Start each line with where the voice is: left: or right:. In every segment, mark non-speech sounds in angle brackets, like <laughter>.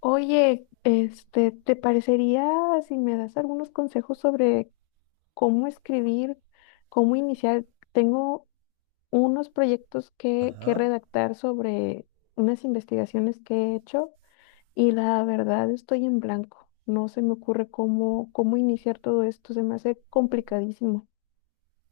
left: Oye, ¿te parecería si me das algunos consejos sobre cómo escribir, cómo iniciar? Tengo unos proyectos que
right: Ajá.
left: redactar sobre unas investigaciones que he hecho y la verdad estoy en blanco. No se me ocurre cómo iniciar todo esto, se me hace complicadísimo.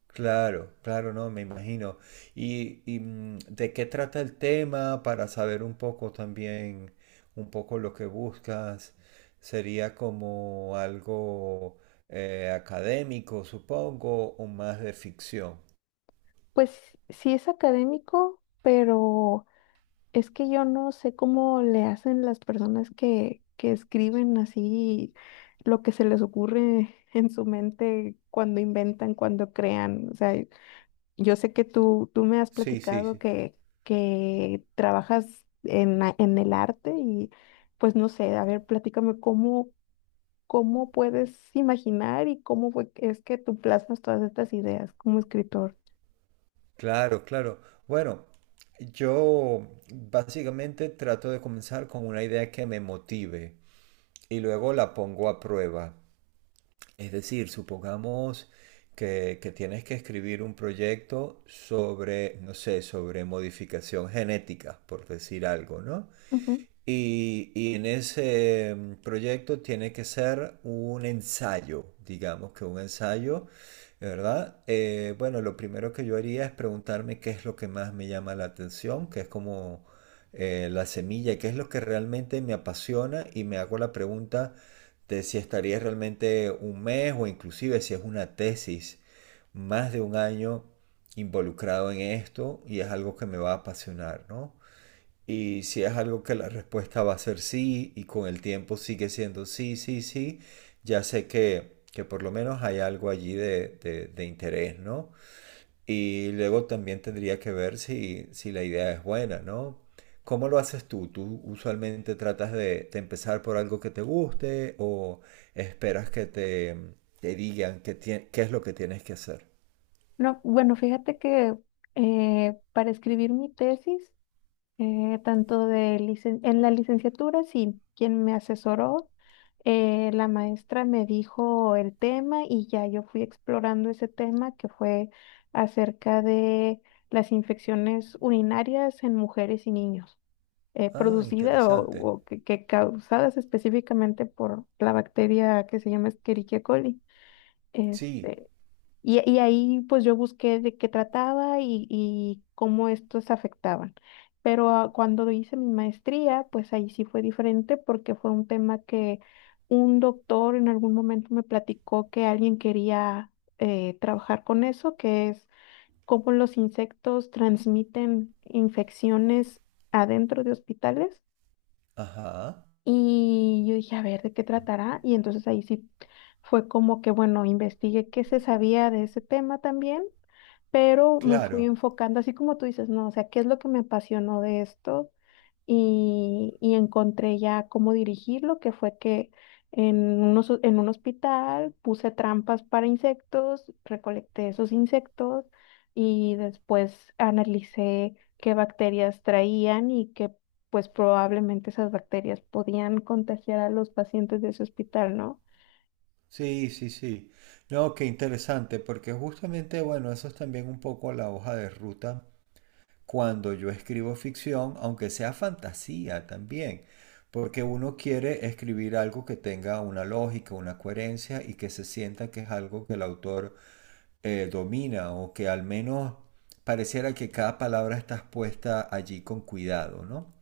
right: Claro, claro, no, me imagino. ¿Y, de qué trata el tema para saber un poco también, un poco lo que buscas? ¿Sería como algo académico, supongo, o más de ficción?
left: Pues sí es académico, pero es que yo no sé cómo le hacen las personas que escriben así lo que se les ocurre <laughs> en su mente cuando inventan, cuando crean. O sea, yo sé que tú me has
right: Sí, sí,
left: platicado
right: sí.
left: que trabajas en, en el arte y pues no sé, a ver, platícame cómo puedes imaginar y cómo es que tú plasmas todas estas ideas como escritor.
right: Claro, claro. Bueno, yo básicamente trato de comenzar con una idea que me motive y luego la pongo a prueba. Es decir, supongamos que tienes que escribir un proyecto sobre, no sé, sobre modificación genética, por decir algo, ¿no?
left: Ujú.
right: Y en ese proyecto tiene que ser un ensayo, digamos que un ensayo, ¿verdad? Bueno, lo primero que yo haría es preguntarme qué es lo que más me llama la atención, que es como la semilla, qué es lo que realmente me apasiona, y me hago la pregunta de si estaría realmente un mes o inclusive, si es una tesis, más de un año involucrado en esto, y es algo que me va a apasionar, ¿no? Y si es algo que la respuesta va a ser sí y con el tiempo sigue siendo sí, sí, sí, ya sé que por lo menos hay algo allí de interés, ¿no? Y luego también tendría que ver si, si la idea es buena, ¿no? ¿Cómo lo haces tú? ¿Tú usualmente tratas de empezar por algo que te guste, o esperas que te digan qué es lo que tienes que hacer?
left: No, bueno, fíjate que para escribir mi tesis, tanto en la licenciatura, sí, quien me asesoró, la maestra me dijo el tema y ya yo fui explorando ese tema que fue acerca de las infecciones urinarias en mujeres y niños,
right: Ah,
left: producidas
right: interesante.
left: o que causadas específicamente por la bacteria que se llama Escherichia coli.
right: Sí.
left: Este, y ahí pues yo busqué de qué trataba y cómo estos afectaban. Pero cuando hice mi maestría, pues ahí sí fue diferente porque fue un tema que un doctor en algún momento me platicó que alguien quería trabajar con eso, que es cómo los insectos transmiten infecciones adentro de hospitales.
right: Ajá.
left: Y yo dije, a ver, ¿de qué tratará? Y entonces ahí sí fue como que, bueno, investigué qué se sabía de ese tema también, pero me fui
right: Claro.
left: enfocando, así como tú dices, no, o sea, ¿qué es lo que me apasionó de esto? Y encontré ya cómo dirigirlo, que fue que en en un hospital puse trampas para insectos, recolecté esos insectos y después analicé qué bacterias traían y que pues probablemente esas bacterias podían contagiar a los pacientes de ese hospital, ¿no?
right: Sí, sí, sí. No, qué interesante, porque justamente, bueno, eso es también un poco la hoja de ruta cuando yo escribo ficción, aunque sea fantasía también, porque uno quiere escribir algo que tenga una lógica, una coherencia y que se sienta que es algo que el autor domina, o que al menos pareciera que cada palabra está puesta allí con cuidado, ¿no?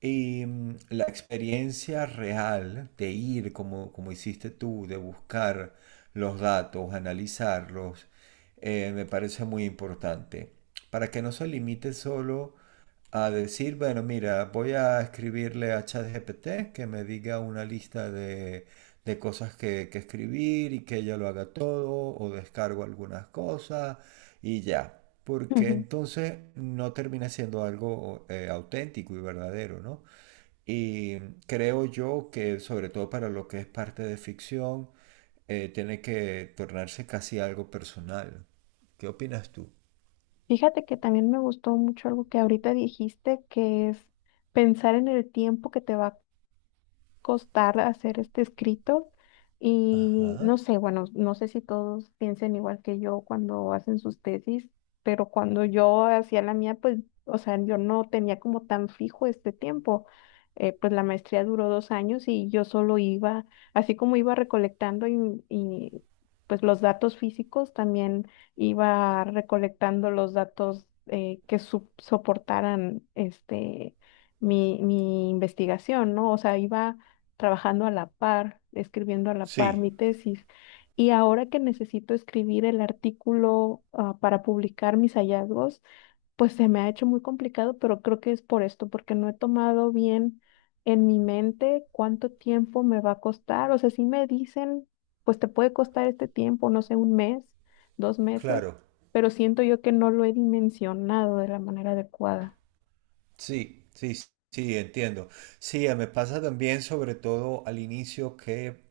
right: La experiencia real de ir, como, como hiciste tú, de buscar los datos, analizarlos, me parece muy importante. Para que no se limite solo a decir, bueno, mira, voy a escribirle a ChatGPT que me diga una lista de cosas que escribir y que ella lo haga todo, o descargo algunas cosas, y ya. Porque
left: <laughs>
right: entonces no termina siendo algo auténtico y verdadero, ¿no? Y creo yo que sobre todo para lo que es parte de ficción, tiene que tornarse casi algo personal. ¿Qué opinas tú?
left: Fíjate que también me gustó mucho algo que ahorita dijiste, que es pensar en el tiempo que te va costar hacer este escrito y no
right: Ajá.
left: sé, bueno, no sé si todos piensen igual que yo cuando hacen sus tesis, pero cuando yo hacía la mía, pues, o sea, yo no tenía como tan fijo este tiempo. Pues la maestría duró 2 años y yo solo iba, así como iba recolectando pues los datos físicos, también iba recolectando los datos que soportaran este mi, mi investigación, ¿no? O sea, iba trabajando a la par, escribiendo a la par
right: Sí,
left: mi tesis. Y ahora que necesito escribir el artículo, para publicar mis hallazgos, pues se me ha hecho muy complicado, pero creo que es por esto, porque no he tomado bien en mi mente cuánto tiempo me va a costar. O sea, si me dicen, pues te puede costar este tiempo, no sé, 1 mes, 2 meses,
right: claro.
left: pero siento yo que no lo he dimensionado de la manera adecuada.
right: Sí, sí, sí, entiendo. Sí, me pasa también sobre todo al inicio, que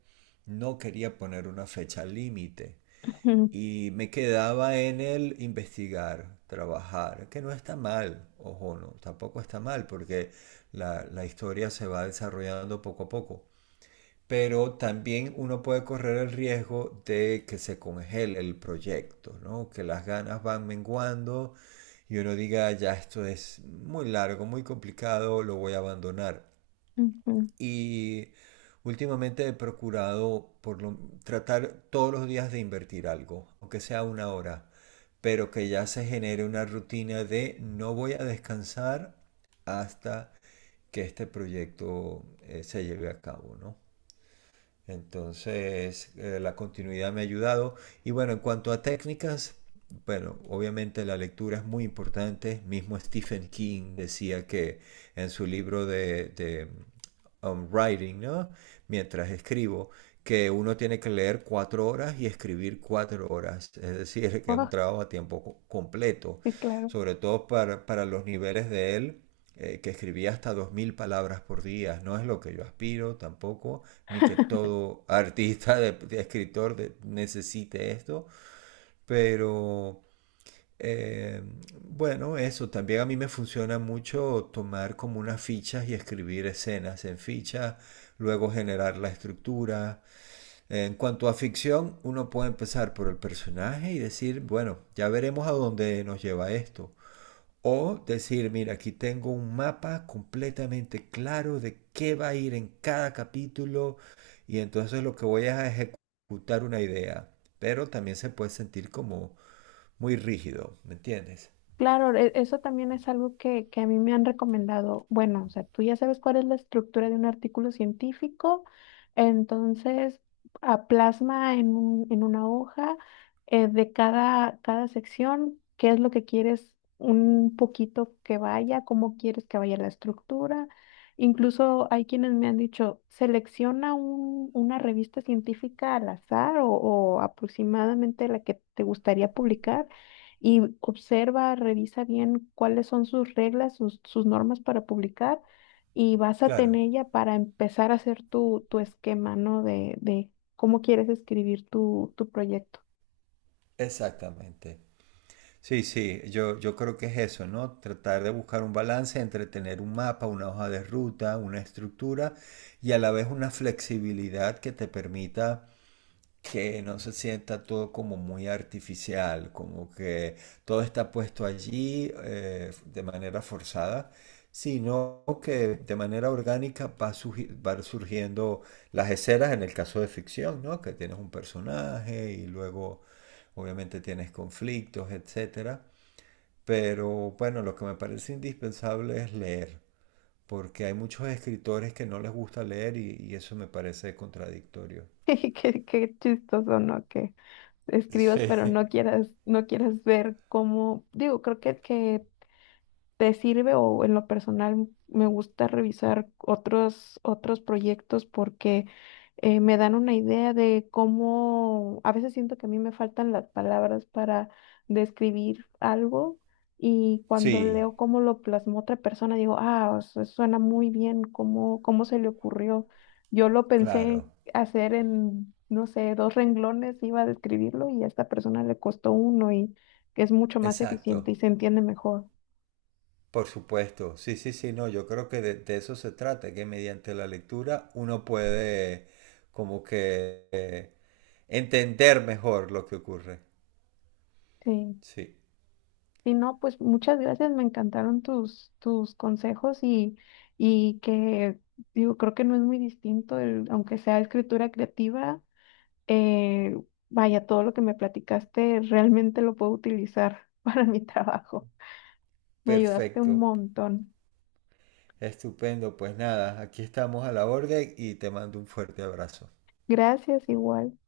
right: no quería poner una fecha límite.
left: Ujú.
right: Y me quedaba en el investigar, trabajar, que no está mal, ojo, no, tampoco está mal, porque la historia se va desarrollando poco a poco. Pero también uno puede correr el riesgo de que se congele el proyecto, ¿no? Que las ganas van menguando y uno diga, "Ah, ya esto es muy largo, muy complicado, lo voy a abandonar".
left: <laughs> Ujú.
right: Y últimamente he procurado tratar todos los días de invertir algo, aunque sea una hora, pero que ya se genere una rutina de no voy a descansar hasta que este proyecto se lleve a cabo, ¿no? Entonces, la continuidad me ha ayudado. Y bueno, en cuanto a técnicas, bueno, obviamente la lectura es muy importante. Mismo Stephen King decía que en su libro de Writing, ¿no? Mientras escribo, que uno tiene que leer 4 horas y escribir 4 horas. Es decir, <laughs> que es un
left: Ah,
right: trabajo a tiempo completo,
left: sí, claro.
right: sobre todo para los niveles de él, que escribía hasta 2.000 palabras por día. No es lo que yo aspiro tampoco, ni que todo <laughs> artista, de escritor, de, necesite esto, pero... Eh, bueno, eso también a mí me funciona mucho, tomar como unas fichas y escribir escenas en fichas, luego generar la estructura. En cuanto a ficción, uno puede empezar por el personaje y decir, bueno, ya veremos a dónde nos lleva esto. O decir, mira, aquí tengo un mapa completamente claro de qué va a ir en cada capítulo, y entonces lo que voy a ejecutar una idea. Pero también se puede sentir como muy rígido, ¿me entiendes?
left: Claro, eso también es algo que a mí me han recomendado. Bueno, o sea, tú ya sabes cuál es la estructura de un artículo científico, entonces a plasma en en una hoja de cada, cada sección qué es lo que quieres un poquito que vaya, cómo quieres que vaya la estructura. Incluso hay quienes me han dicho, selecciona una revista científica al azar o aproximadamente la que te gustaría publicar y observa, revisa bien cuáles son sus reglas, sus, sus normas para publicar y básate en
right: Claro,
left: ella para empezar a hacer tu, tu esquema, ¿no? De cómo quieres escribir tu, tu proyecto.
right: exactamente. Sí, sí, yo creo que es eso, ¿no? Tratar de buscar un balance entre tener un mapa, una hoja de ruta, una estructura, y a la vez una flexibilidad que te permita que no se sienta todo como muy artificial, como que todo está puesto allí de manera forzada, sino que de manera orgánica va, van surgiendo las escenas en el caso de ficción, ¿no? Que tienes un personaje y luego obviamente tienes conflictos, etcétera. Pero bueno, lo que me parece indispensable es leer, porque hay muchos escritores que no les gusta leer, y eso me parece contradictorio.
left: <laughs> Qué, qué chistoso, ¿no? Que escribas, pero
right: Sí.
left: no
right: <laughs>
left: quieras, no quieras ver cómo, digo, creo que te sirve. O en lo personal me gusta revisar otros, otros proyectos porque me dan una idea de cómo, a veces siento que a mí me faltan las palabras para describir algo y cuando
right: Sí.
left: leo cómo lo plasmó otra persona digo, ah, o sea, suena muy bien, cómo se le ocurrió. Yo lo pensé
right: Claro,
left: hacer en, no sé, 2 renglones, iba a describirlo y a esta persona le costó uno y es mucho más eficiente
right: exacto,
left: y se entiende mejor.
right: por supuesto. Sí, sí, sí, no, yo creo que de eso se trata, que mediante la lectura uno puede como que entender mejor lo que ocurre.
left: Sí.
right: Sí,
left: Sí, no, pues muchas gracias, me encantaron tus, tus consejos y que, digo, creo que no es muy distinto, aunque sea escritura creativa, eh, vaya, todo lo que me platicaste realmente lo puedo utilizar <laughs> para mi trabajo. Me ayudaste un
right: perfecto,
left: montón.
right: estupendo. Pues nada, aquí estamos a la orden y te mando un fuerte abrazo.
left: Gracias, igual.